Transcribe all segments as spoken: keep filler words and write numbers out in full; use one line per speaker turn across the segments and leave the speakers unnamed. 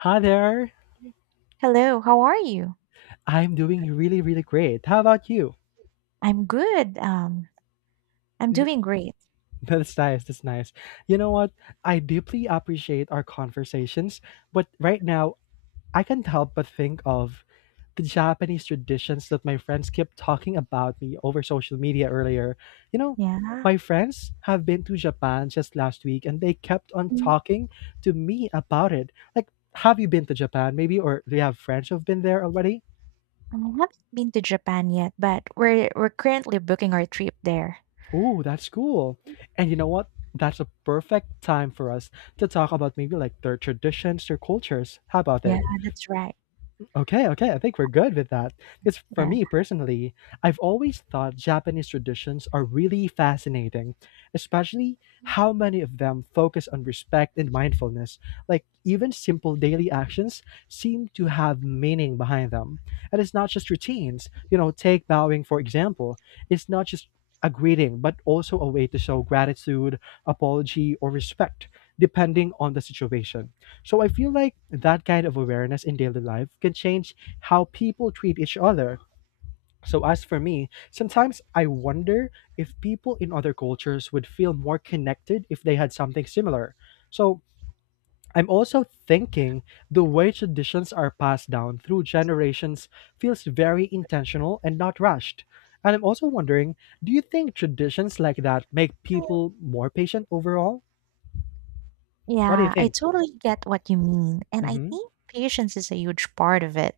Hi there.
Hello, how are you?
I'm doing really, really great. How about you?
I'm good, um, I'm doing great.
That's nice. That's nice. You know what? I deeply appreciate our conversations, but right now, I can't help but think of the Japanese traditions that my friends kept talking about me over social media earlier. You know,
Yeah.
my friends have been to Japan just last week and they kept on
Mm,
talking to me about it. Like, have you been to Japan maybe? Or do you have friends who've been there already?
I haven't been to Japan yet, but we're we're currently booking our trip there.
Ooh, that's cool. And you know what? That's a perfect time for us to talk about maybe like their traditions, their cultures. How about
Yeah,
it?
that's right.
Okay, okay. I think we're good with that. Because for
Yeah.
me personally, I've always thought Japanese traditions are really fascinating, especially how many of them focus on respect and mindfulness. Like, even simple daily actions seem to have meaning behind them. And it's not just routines. You know, take bowing, for example. It's not just a greeting, but also a way to show gratitude, apology, or respect, depending on the situation. So I feel like that kind of awareness in daily life can change how people treat each other. So as for me, sometimes I wonder if people in other cultures would feel more connected if they had something similar. So I'm also thinking the way traditions are passed down through generations feels very intentional and not rushed. And I'm also wondering, do you think traditions like that make people more patient overall? What do you
Yeah, I
think?
totally get what you mean, and I
Mm-hmm.
think patience is a huge part of it.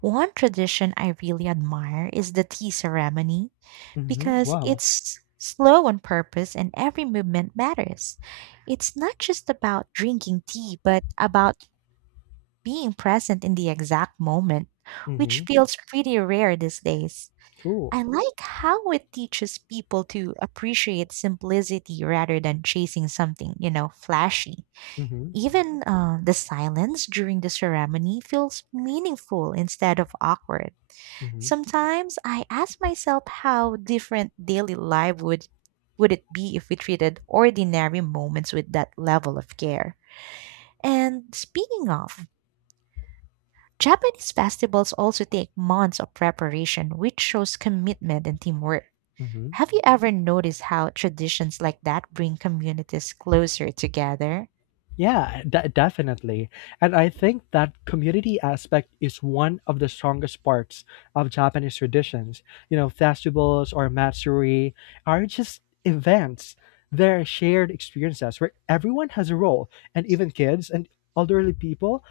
One tradition I really admire is the tea ceremony
Mm-hmm.
because
Wow.
it's slow on purpose and every movement matters. It's not just about drinking tea, but about being present in the exact moment,
Mm-hmm.
which feels pretty rare these days.
Cool.
I like how it teaches people to appreciate simplicity rather than chasing something, you know, flashy.
Mm-hmm,
Even uh, the silence during the ceremony feels meaningful instead of awkward.
mm-hmm,
Sometimes I ask myself how different daily life would would it be if we treated ordinary moments with that level of care. And speaking of, Japanese festivals also take months of preparation, which shows commitment and teamwork.
mm-hmm.
Have you ever noticed how traditions like that bring communities closer together?
Yeah, de- definitely. And I think that community aspect is one of the strongest parts of Japanese traditions. You know, festivals or matsuri are just events. They're shared experiences where everyone has a role, and even kids and elderly people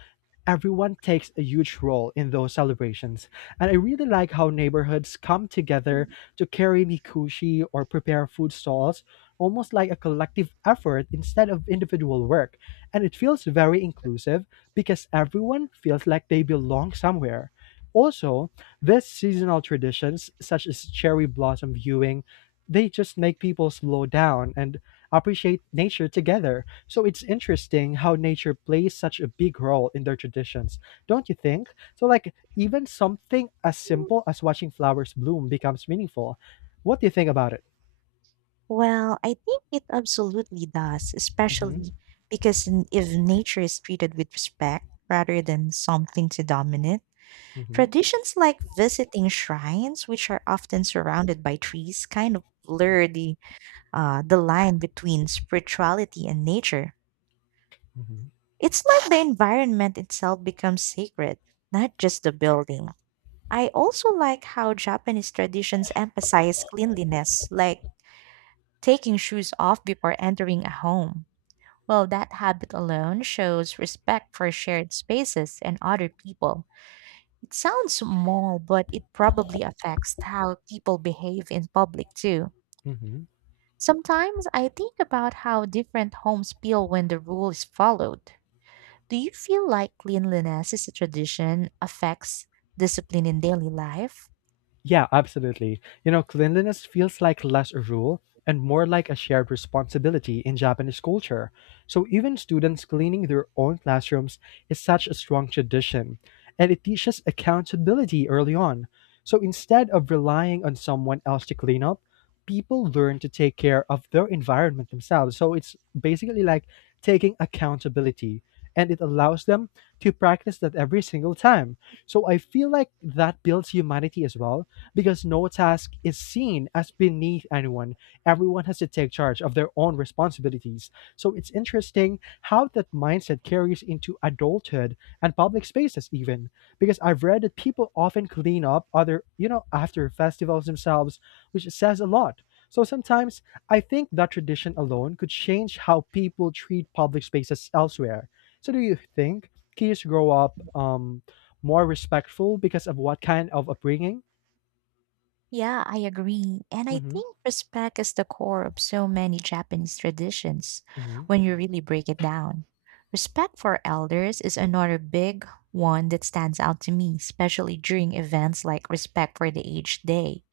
everyone takes a huge role in those celebrations. And I really like how neighborhoods come together to carry mikushi or prepare food stalls, almost like a collective effort instead of individual work. And it feels very inclusive because everyone feels like they belong somewhere. Also, these seasonal traditions, such as cherry blossom viewing, they just make people slow down and appreciate nature together. So it's interesting how nature plays such a big role in their traditions, don't you think? So, like, even something as simple as watching flowers bloom becomes meaningful. What do you think about it?
Well, I think it absolutely does,
Mm-hmm,
especially because n- if nature is treated with respect rather than something to dominate,
mm-hmm,
traditions like visiting shrines, which are often surrounded by trees, kind of blur the, uh, the line between spirituality and nature. It's like the environment itself becomes sacred, not just the building. I also like how Japanese traditions emphasize cleanliness, like taking shoes off before entering a home. Well, that habit alone shows respect for shared spaces and other people. It sounds small, but it probably affects how people behave in public too.
mm-hmm.
Sometimes I think about how different homes feel when the rule is followed. Do you feel like cleanliness is a tradition affects discipline in daily life?
Yeah, absolutely. You know, cleanliness feels like less a rule and more like a shared responsibility in Japanese culture. So even students cleaning their own classrooms is such a strong tradition, and it teaches accountability early on. So instead of relying on someone else to clean up, people learn to take care of their environment themselves. So it's basically like taking accountability, and it allows them to practice that every single time. So I feel like that builds humanity as well because no task is seen as beneath anyone. Everyone has to take charge of their own responsibilities. So it's interesting how that mindset carries into adulthood and public spaces, even because I've read that people often clean up other, you know, after festivals themselves, which says a lot. So sometimes I think that tradition alone could change how people treat public spaces elsewhere. So do you think kids grow up um, more respectful because of what kind of upbringing?
Yeah, I agree. And I
Mm-hmm.
think respect is the core of so many Japanese traditions
Mhm,
when you really break it down. Respect for elders is another big one that stands out to me, especially during events like Respect for the Aged Day.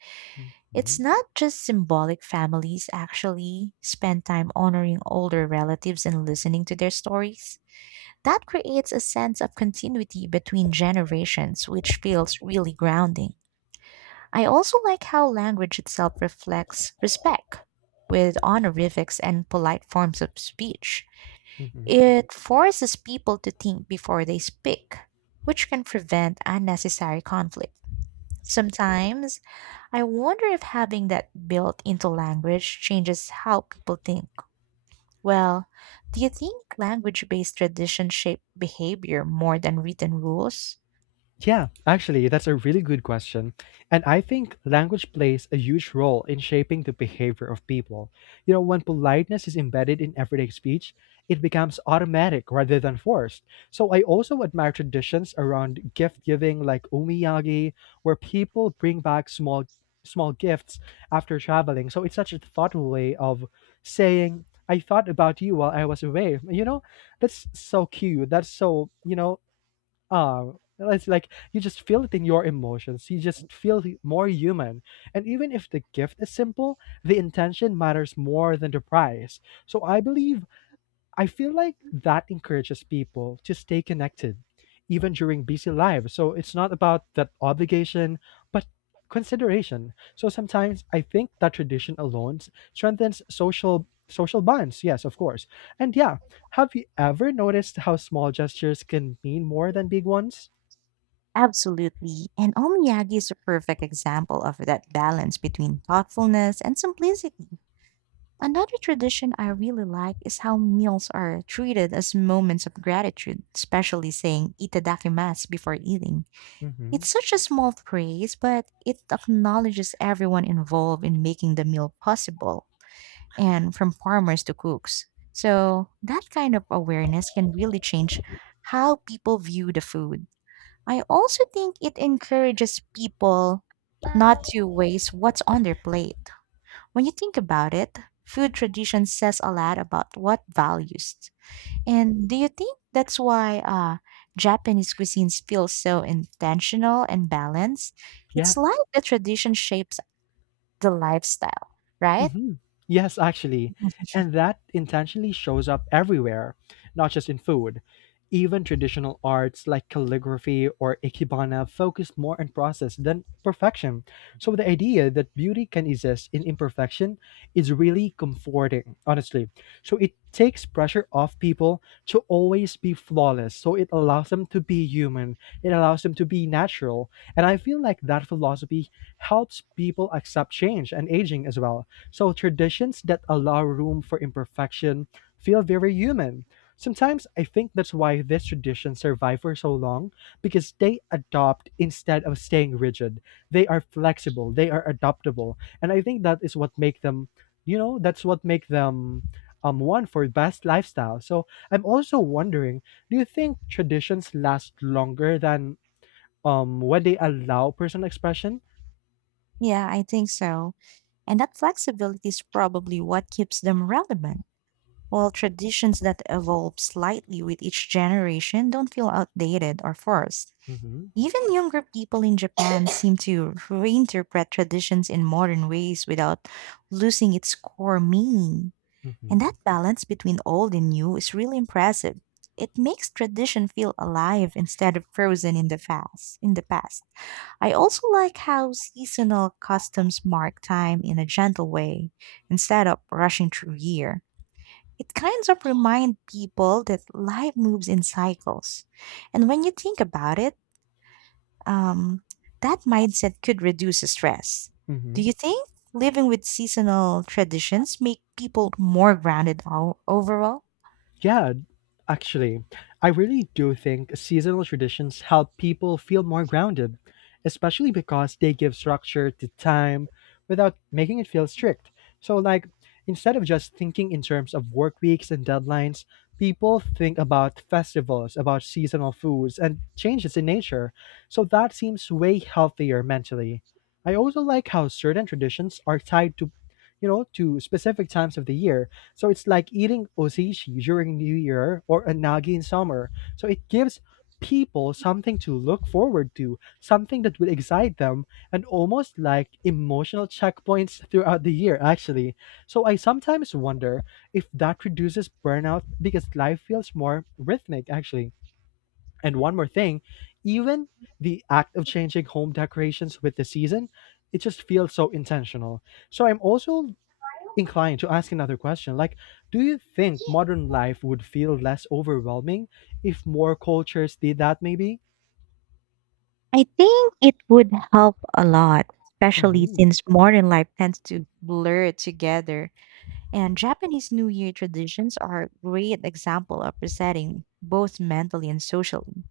It's
mhm,
not just symbolic, families actually spend time honoring older relatives and listening to their stories. That creates a sense of continuity between generations, which feels really grounding. I also like how language itself reflects respect with honorifics and polite forms of speech.
mhm.
It forces people to think before they speak, which can prevent unnecessary conflict. Sometimes, I wonder if having that built into language changes how people think. Well, do you think language based tradition shape behavior more than written rules?
Yeah, actually, that's a really good question. And I think language plays a huge role in shaping the behavior of people. You know, when politeness is embedded in everyday speech, it becomes automatic rather than forced. So I also admire traditions around gift giving like umiyagi, where people bring back small small gifts after traveling. So it's such a thoughtful way of saying I thought about you while I was away. You know, that's so cute. That's so, you know, ah, it's like you just feel it in your emotions. You just feel hu- more human. And even if the gift is simple, the intention matters more than the price. So I believe I feel like that encourages people to stay connected even during busy lives. So it's not about that obligation, but consideration. So sometimes I think that tradition alone s- strengthens social social bonds. Yes, of course. And yeah, have you ever noticed how small gestures can mean more than big ones?
Absolutely. And omiyagi is a perfect example of that balance between thoughtfulness and simplicity. Another tradition I really like is how meals are treated as moments of gratitude, especially saying itadakimasu before eating.
Hmm.
It's such a small praise, but it acknowledges everyone involved in making the meal possible, and from farmers to cooks. So that kind of awareness can really change how people view the food. I also think it encourages people not to waste what's on their plate. When you think about it, food tradition says a lot about what values. And do you think that's why uh, Japanese cuisine feels so intentional and balanced?
Yeah.
It's like the tradition shapes the lifestyle, right?
Hmm. Yes, actually. And that intentionally shows up everywhere, not just in food. Even traditional arts like calligraphy or ikebana focus more on process than perfection. So the idea that beauty can exist in imperfection is really comforting, honestly. So it takes pressure off people to always be flawless. So it allows them to be human, it allows them to be natural. And I feel like that philosophy helps people accept change and aging as well so traditions that allow room for imperfection feel very human. Sometimes I think that's why these traditions survive for so long because they adopt instead of staying rigid. They are flexible, they are adaptable, and I think that is what make them, you know, that's what make them um one for best lifestyle. So I'm also wondering, do you think traditions last longer than um when they allow personal expression?
Yeah, I think so. And that flexibility is probably what keeps them relevant. While traditions that evolve slightly with each generation don't feel outdated or forced.
Mm-hmm.
Even younger people in Japan seem to reinterpret traditions in modern ways without losing its core meaning.
Mm-hmm.
And that balance between old and new is really impressive. It makes tradition feel alive instead of frozen in the past. In the past. I also like how seasonal customs mark time in a gentle way instead of rushing through year. It kind of reminds people that life moves in cycles. And when you think about it, um, that mindset could reduce stress.
Mm-hmm.
Do you think living with seasonal traditions make people more grounded o- overall?
Yeah, actually, I really do think seasonal traditions help people feel more grounded, especially because they give structure to time without making it feel strict. So, like, instead of just thinking in terms of work weeks and deadlines, people think about festivals, about seasonal foods, and changes in nature. So, that seems way healthier mentally. I also like how certain traditions are tied to, you know, to specific times of the year so it's like eating osechi during New Year or a nagi in summer. So it gives people something to look forward to, something that will excite them, and almost like emotional checkpoints throughout the year, actually. So I sometimes wonder if that reduces burnout because life feels more rhythmic, actually. And one more thing, even the act of changing home decorations with the season, it just feels so intentional. So I'm also inclined to ask another question. Like, do you think modern life would feel less overwhelming if more cultures did that? Maybe.
I think it would help a lot, especially
Mm-hmm.
since modern life tends to blur together. And Japanese New Year traditions are a great example of resetting both mentally and socially.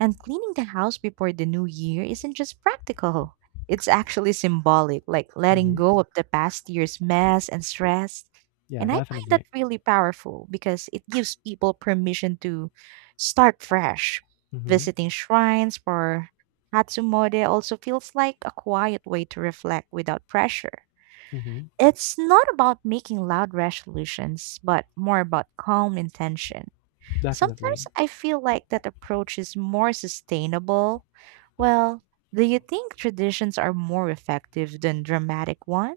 And cleaning the house before the new year isn't just practical. It's actually symbolic, like letting
Mm-hmm.
go of the past year's mess and stress.
Yeah,
And I find that
definitely.
really powerful because it gives people permission to start fresh.
Mm-hmm.
Visiting shrines for Hatsumode also feels like a quiet way to reflect without pressure.
Mm-hmm.
It's not about making loud resolutions, but more about calm intention.
Definitely.
Sometimes I feel like that approach is more sustainable. Well, do you think traditions are more effective than dramatic one?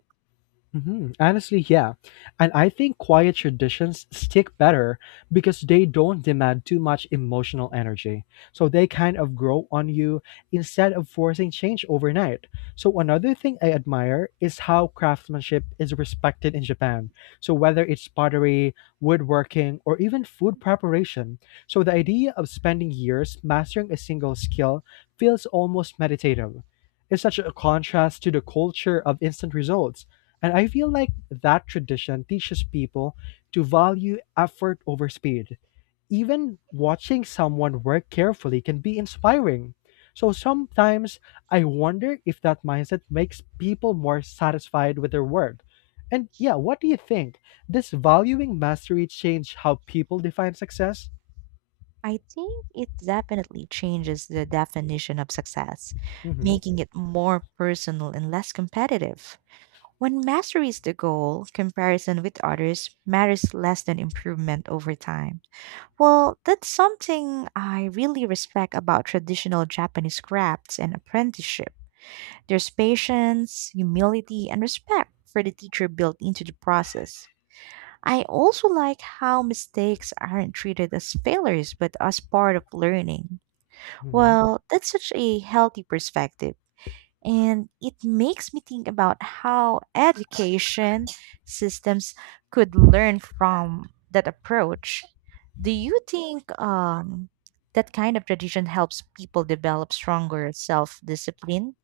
Mhm. Honestly, yeah. And I think quiet traditions stick better because they don't demand too much emotional energy. So they kind of grow on you instead of forcing change overnight. So another thing I admire is how craftsmanship is respected in Japan. So whether it's pottery, woodworking, or even food preparation. So the idea of spending years mastering a single skill feels almost meditative. It's such a contrast to the culture of instant results and I feel like that tradition teaches people to value effort over speed. Even watching someone work carefully can be inspiring. So sometimes I wonder if that mindset makes people more satisfied with their work. And yeah, what do you think? Does valuing mastery change how people define success?
I think it definitely changes the definition of success,
Hmm.
making it more personal and less competitive. When mastery is the goal, comparison with others matters less than improvement over time. Well, that's something I really respect about traditional Japanese crafts and apprenticeship. There's patience, humility, and respect for the teacher built into the process. I also like how mistakes aren't treated as failures but as part of learning. Well, that's such a healthy perspective. And it makes me think about how education systems could learn from that approach. Do you think um, that kind of tradition helps people develop stronger self discipline?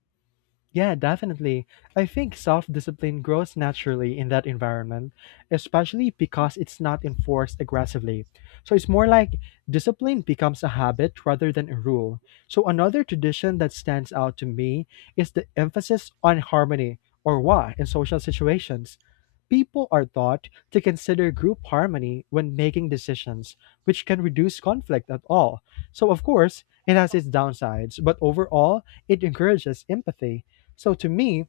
Yeah, definitely. I think self discipline grows naturally in that environment, especially because it's not enforced aggressively. So it's more like discipline becomes a habit rather than a rule. So another tradition that stands out to me is the emphasis on harmony or wa in social situations. People are taught to consider group harmony when making decisions, which can reduce conflict at all. So, of course, it has its downsides, but overall, it encourages empathy so to me,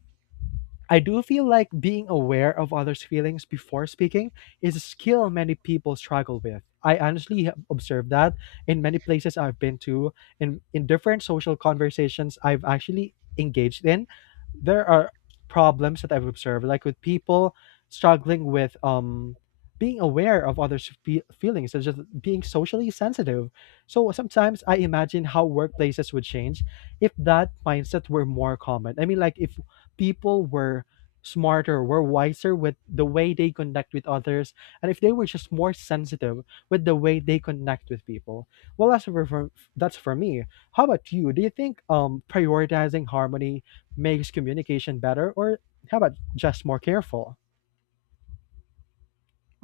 I do feel like being aware of others' feelings before speaking is a skill many people struggle with. I honestly have observed that in many places I've been to, in, in different social conversations I've actually engaged in, there are problems that I've observed, like with people struggling with um being aware of others' fe- feelings, such as being socially sensitive. So sometimes I imagine how workplaces would change if that mindset were more common. I mean, like if people were smarter, were wiser with the way they connect with others, and if they were just more sensitive with the way they connect with people. Well, that's for, for that's for me. How about you? Do you think um prioritizing harmony makes communication better, or how about just more careful?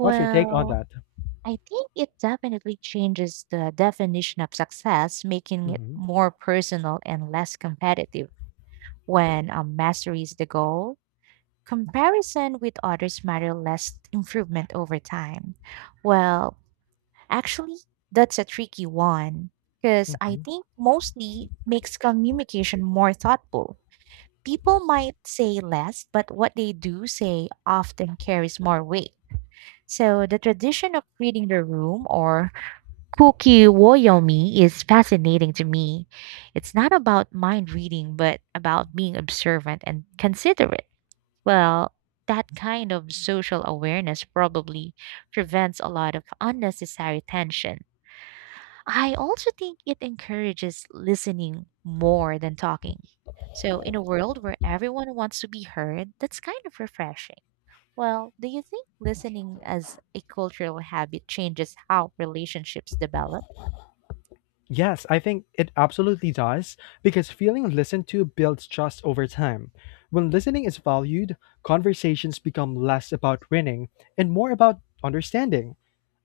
What's your take on that?
I think it definitely changes the definition of success, making it
Hmm.
more personal and less competitive when um, mastery is the goal. Comparison with others matter less improvement over time. Well, actually, that's a tricky one because I think mostly makes communication more thoughtful. People might say less, but what they do say often carries more weight. So the tradition of reading the room or kuki woyomi is fascinating to me. It's not about mind reading, but about being observant and considerate. Well, that kind of social awareness probably prevents a lot of unnecessary tension. I also think it encourages listening more than talking. So, in a world where everyone wants to be heard, that's kind of refreshing. Well, do you think listening as a cultural habit changes how relationships develop?
Yes, I think it absolutely does because feeling listened to builds trust over time. When listening is valued, conversations become less about winning and more about understanding.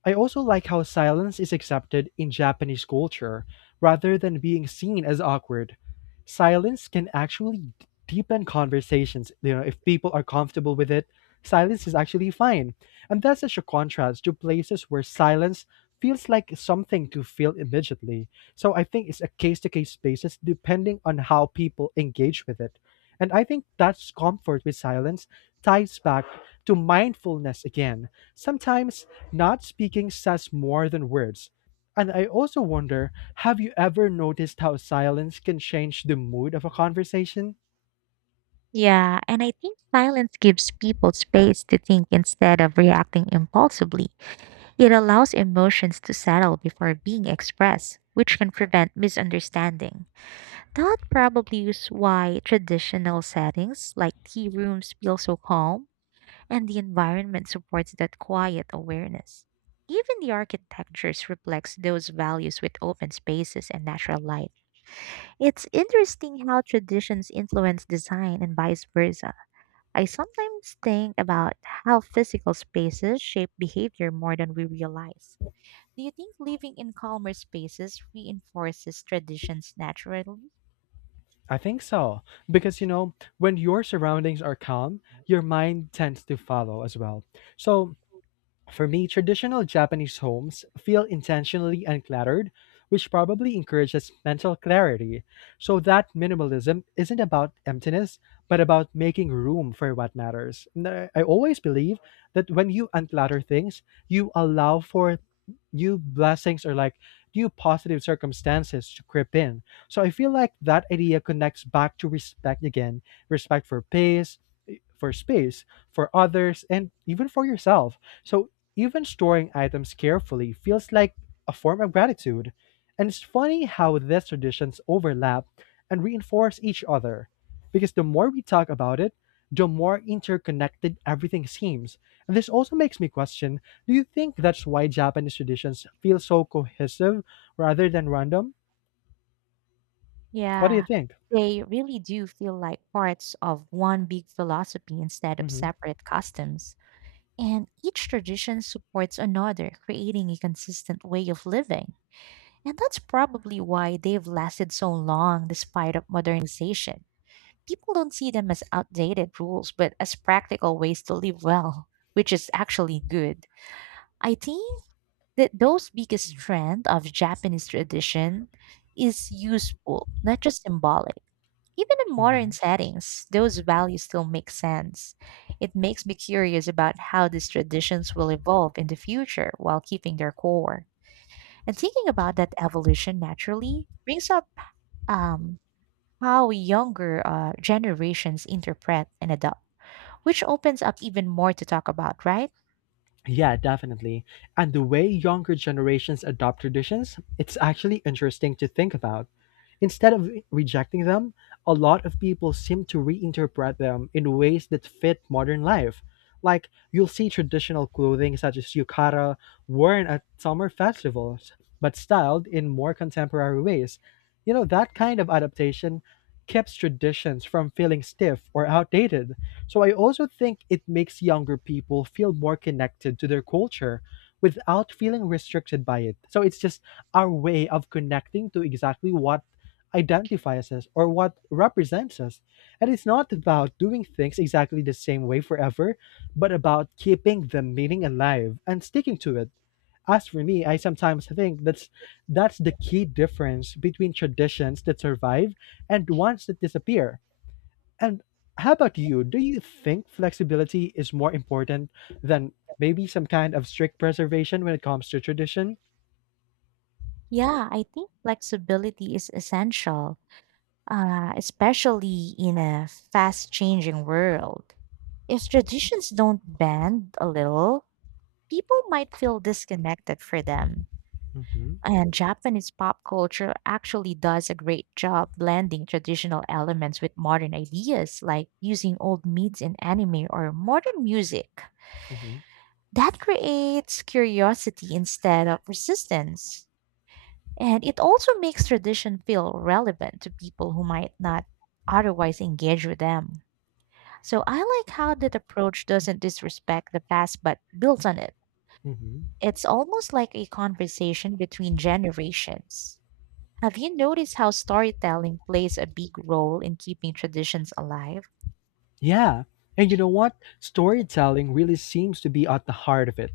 I also like how silence is accepted in Japanese culture rather than being seen as awkward. Silence can actually d- deepen conversations. You know, if people are comfortable with it, silence is actually fine. And that's such a contrast to places where silence feels like something to feel immediately. So I think it's a case to case basis depending on how people engage with it. And I think that comfort with silence ties back to mindfulness again. Sometimes not speaking says more than words. And I also wonder, have you ever noticed how silence can change the mood of a conversation?
Yeah, and I think silence gives people space to think instead of reacting impulsively. It allows emotions to settle before being expressed, which can prevent misunderstanding. That probably is why traditional settings like tea rooms feel so calm, and the environment supports that quiet awareness. Even the architectures reflects those values with open spaces and natural light. It's interesting how traditions influence design and vice versa. I sometimes think about how physical spaces shape behavior more than we realize. Do you think living in calmer spaces reinforces traditions naturally?
I think so. Because, you know, when your surroundings are calm, your mind tends to follow as well. So, for me, traditional Japanese homes feel intentionally uncluttered, which probably encourages mental clarity, so that minimalism isn't about emptiness, but about making room for what matters. And I I always believe that when you unclutter things, you allow for new blessings, or like new positive circumstances to creep in. So I feel like that idea connects back to respect again, respect for pace, for space, for others, and even for yourself. So even storing items carefully feels like a form of gratitude. And it's funny how these traditions overlap and reinforce each other. Because the more we talk about it, the more interconnected everything seems. And this also makes me question, do you think that's why Japanese traditions feel so cohesive rather than random? What do you
Yeah,
think?
they really do feel like parts of one big philosophy instead of
Hmm.
separate customs. And each tradition supports another, creating a consistent way of living. And that's probably why they've lasted so long despite of modernization. People don't see them as outdated rules, but as practical ways to live well, which is actually good. I think that those biggest trend of Japanese tradition is useful, not just symbolic. Even in modern
Hmm.
settings, those values still make sense. It makes me curious about how these traditions will evolve in the future while keeping their core. And thinking about that evolution naturally brings up um, how younger uh, generations interpret and adopt, which opens up even more to talk about, right?
Yeah, definitely. And the way younger generations adopt traditions, it's actually interesting to think about. Instead of rejecting them, a lot of people seem to reinterpret them in ways that fit modern life. Like, you'll see traditional clothing such as yukata worn at summer festivals, but styled in more contemporary ways. You know, that kind of adaptation keeps traditions from feeling stiff or outdated. So, I also think it makes younger people feel more connected to their culture without feeling restricted by it. So, it's just our way of connecting to exactly what identifies us or what represents us. And it's not about doing things exactly the same way forever, but about keeping the meaning alive and sticking to it. As for me, I sometimes think that's that's the key difference between traditions that survive and ones that disappear. And how about you? Do you think flexibility is more important than maybe some kind of strict preservation when it comes to tradition?
Yeah, I think flexibility is essential, uh, especially in a fast changing world. If traditions don't bend a little, people might feel disconnected for them.
Mm-hmm,
And Japanese pop culture actually does a great job blending traditional elements with modern ideas, like using old myths in anime or modern music.
mm-hmm,
That creates curiosity instead of resistance. And it also makes tradition feel relevant to people who might not otherwise engage with them. So I like how that approach doesn't disrespect the past but builds on it.
mm-hmm.
It's almost like a conversation between generations. Have you noticed how storytelling plays a big role in keeping traditions alive?
Yeah, and you know what? Storytelling really seems to be at the heart of it.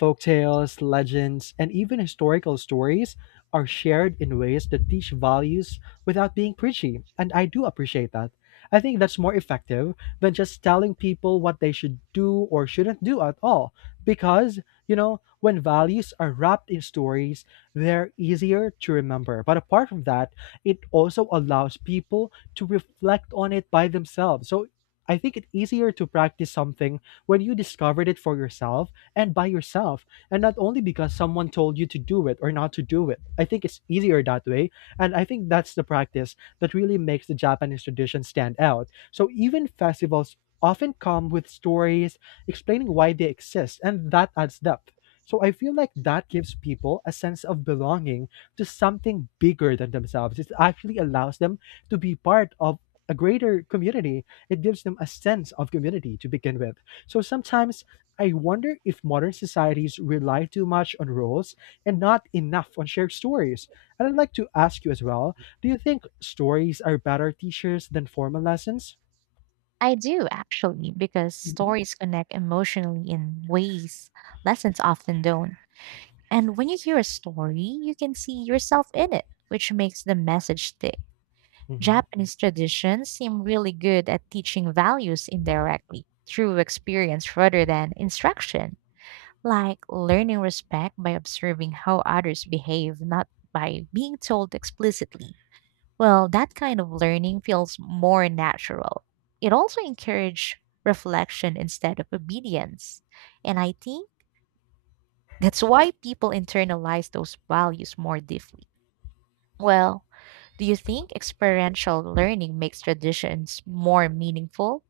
Folktales, legends, and even historical stories are shared in ways that teach values without being preachy, and I do appreciate that. I think that's more effective than just telling people what they should do or shouldn't do at all. Because, you know, when values are wrapped in stories, they're easier to remember. But apart from that, it also allows people to reflect on it by themselves. So I think it's easier to practice something when you discovered it for yourself and by yourself, and not only because someone told you to do it or not to do it. I think it's easier that way. And I think that's the practice that really makes the Japanese tradition stand out. So even festivals often come with stories explaining why they exist, and that adds depth. So I feel like that gives people a sense of belonging to something bigger than themselves. It actually allows them to be part of a greater community, it gives them a sense of community to begin with. So sometimes I wonder if modern societies rely too much on roles and not enough on shared stories. And I'd like to ask you as well, do you think stories are better teachers than formal lessons?
I do, actually, because
Mhm.
stories connect emotionally in ways lessons often don't. And when you hear a story, you can see yourself in it, which makes the message stick.
Mhm.
Japanese traditions seem really good at teaching values indirectly through experience rather than instruction, like learning respect by observing how others behave, not by being told explicitly. Well, that kind of learning feels more natural. It also encourages reflection instead of obedience. And I think that's why people internalize those values more deeply. Well, do you think experiential learning makes traditions more meaningful?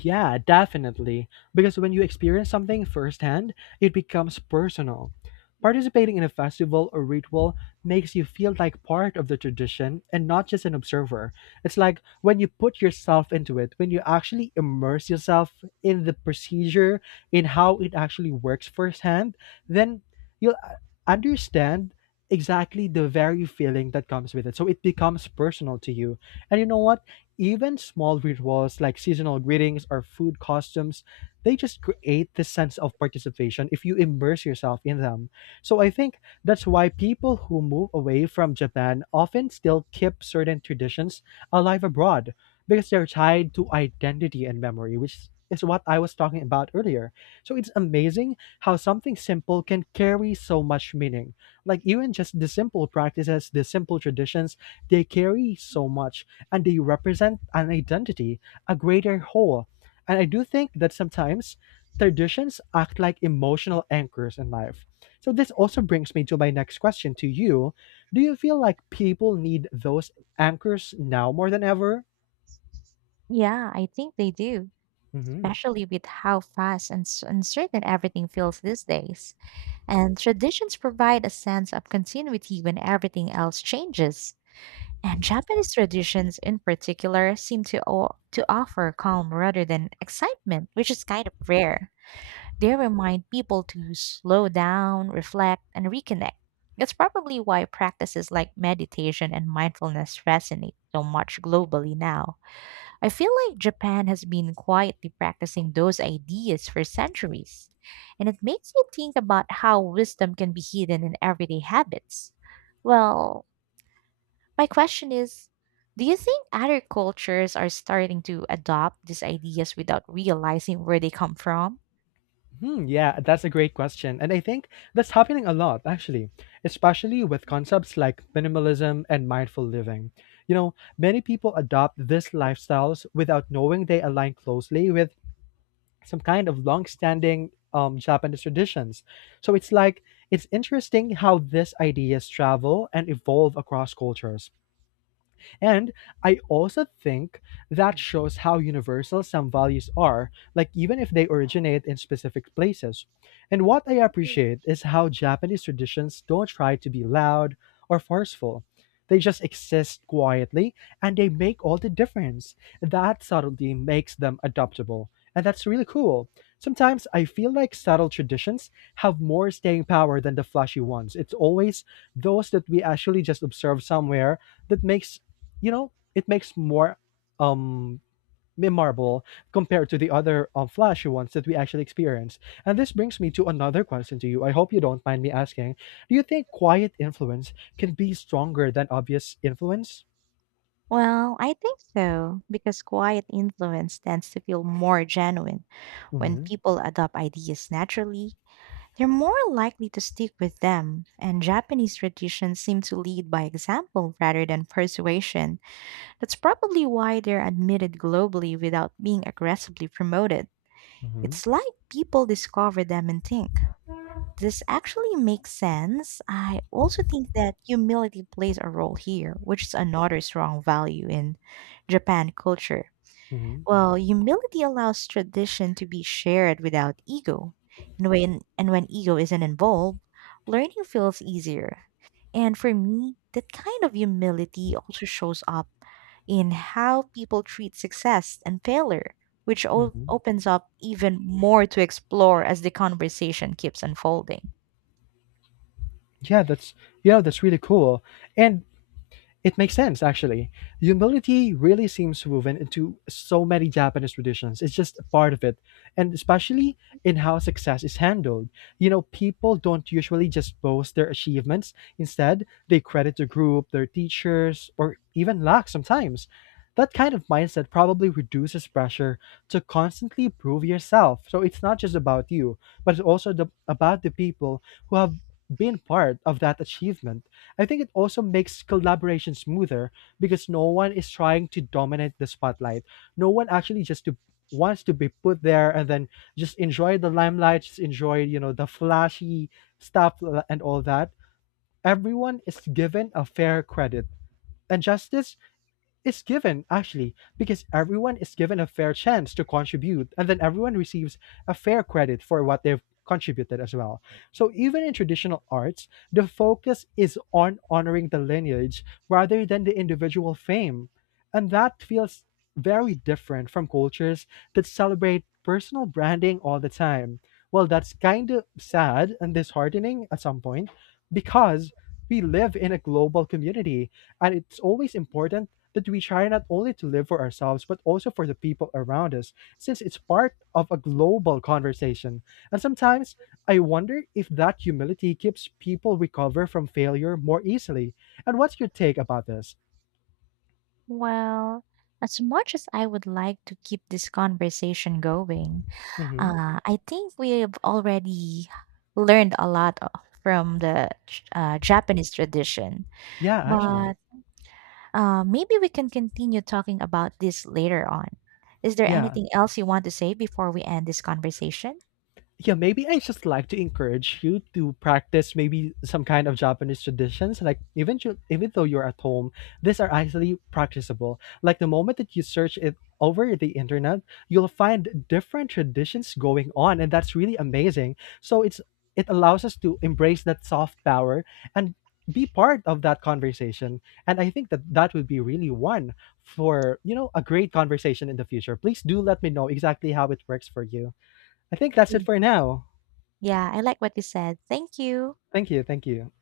Yeah, definitely. Because when you experience something firsthand, it becomes personal. Participating in a festival or ritual makes you feel like part of the tradition and not just an observer. It's like when you put yourself into it, when you actually immerse yourself in the procedure, in how it actually works firsthand, then you'll uh, understand exactly the very feeling that comes with it. So it becomes personal to you. And you know what? Even small rituals like seasonal greetings or food customs, they just create this sense of participation if you immerse yourself in them. So I think that's why people who move away from Japan often still keep certain traditions alive abroad, because they're tied to identity and memory, which is what I was talking about earlier. So it's amazing how something simple can carry so much meaning. Like even just the simple practices, the simple traditions, they carry so much and they represent an identity, a greater whole. And I do think that sometimes traditions act like emotional anchors in life. So this also brings me to my next question to you. Do you feel like people need those anchors now more than ever?
Yeah, I think they do,
Hmm.
especially with how fast and s- uncertain everything feels these days. And traditions provide a sense of continuity when everything else changes. And Japanese traditions in particular seem to o- to offer calm rather than excitement, which is kind of rare. They remind people to slow down, reflect, and reconnect. That's probably why practices like meditation and mindfulness resonate so much globally now. I feel like Japan has been quietly practicing those ideas for centuries, and it makes me think about how wisdom can be hidden in everyday habits. Well, my question is, do you think other cultures are starting to adopt these ideas without realizing where they come from?
Hmm, yeah, that's a great question. And I think that's happening a lot, actually, especially with concepts like minimalism and mindful living. You know, many people adopt these lifestyles without knowing they align closely with some kind of long-standing um, Japanese traditions. So it's like, it's interesting how these ideas travel and evolve across cultures. And I also think that shows how universal some values are, like even if they originate in specific places. And what I appreciate is how Japanese traditions don't try to be loud or forceful. They just exist quietly and they make all the difference. That subtlety makes them adoptable. And that's really cool. Sometimes I feel like subtle traditions have more staying power than the flashy ones. It's always those that we actually just observe somewhere that makes, you know, it makes more um memorable compared to the other um, flashy ones that we actually experience. And this brings me to another question to you. I hope you don't mind me asking. Do you think quiet influence can be stronger than obvious influence?
Well, I think so, because quiet influence tends to feel more genuine. When
Mm-hmm,
people adopt ideas naturally, they're more likely to stick with them, and Japanese traditions seem to lead by example rather than persuasion. That's probably why they're admitted globally without being aggressively promoted.
mm-hmm,
It's like people discover them and think. This actually makes sense. I also think that humility plays a role here, which is another strong value in Japan culture.
mm-hmm,
Well, humility allows tradition to be shared without ego. And when and when ego isn't involved, learning feels easier. And for me, that kind of humility also shows up in how people treat success and failure, which o-
mm-hmm.
opens up even more to explore as the conversation keeps unfolding.
Yeah, that's, you know, that's really cool. And it makes sense, actually. Humility really seems woven into so many Japanese traditions. It's just a part of it. And especially in how success is handled. You know, people don't usually just boast their achievements. Instead, they credit the group, their teachers, or even luck sometimes. That kind of mindset probably reduces pressure to constantly prove yourself. So it's not just about you, but it's also the, about the people who have been part of that achievement. I think it also makes collaboration smoother because no one is trying to dominate the spotlight. No one actually just to wants to be put there and then just enjoy the limelight, just enjoy, you know, the flashy stuff uh, and all that. Everyone is given a fair credit. And justice is given actually, because everyone is given a fair chance to contribute, and then everyone receives a fair credit for what they've contributed as well. So even in traditional arts, the focus is on honoring the lineage rather than the individual fame. And that feels very different from cultures that celebrate personal branding all the time. Well, that's kind of sad and disheartening at some point, because we live in a global community, and it's always important that we try not only to live for ourselves, but also for the people around us, since it's part of a global conversation. And sometimes I wonder if that humility keeps people recover from failure more easily. And what's your take about this?
Well, as much as I would like to keep this conversation going,
Hmm.
uh, I think we've already learned a lot o- from the J- uh, Japanese tradition.
Yeah, actually.
But uh, maybe we can continue talking about this later on. Is there
Yeah.
anything else you want to say before we end this conversation?
Yeah, maybe I just like to encourage you to practice maybe some kind of Japanese traditions. Like even ju- even though you're at home, these are actually practicable. Like the moment that you search it over the internet, you'll find different traditions going on, and that's really amazing. So it's, it allows us to embrace that soft power and be part of that conversation. And I think that that would be really one for, you know, a great conversation in the future. Please do let me know exactly how it works for you. I think that's it
Y-
for now.
Yeah, I like what you said. Thank you.
Thank you. Thank you.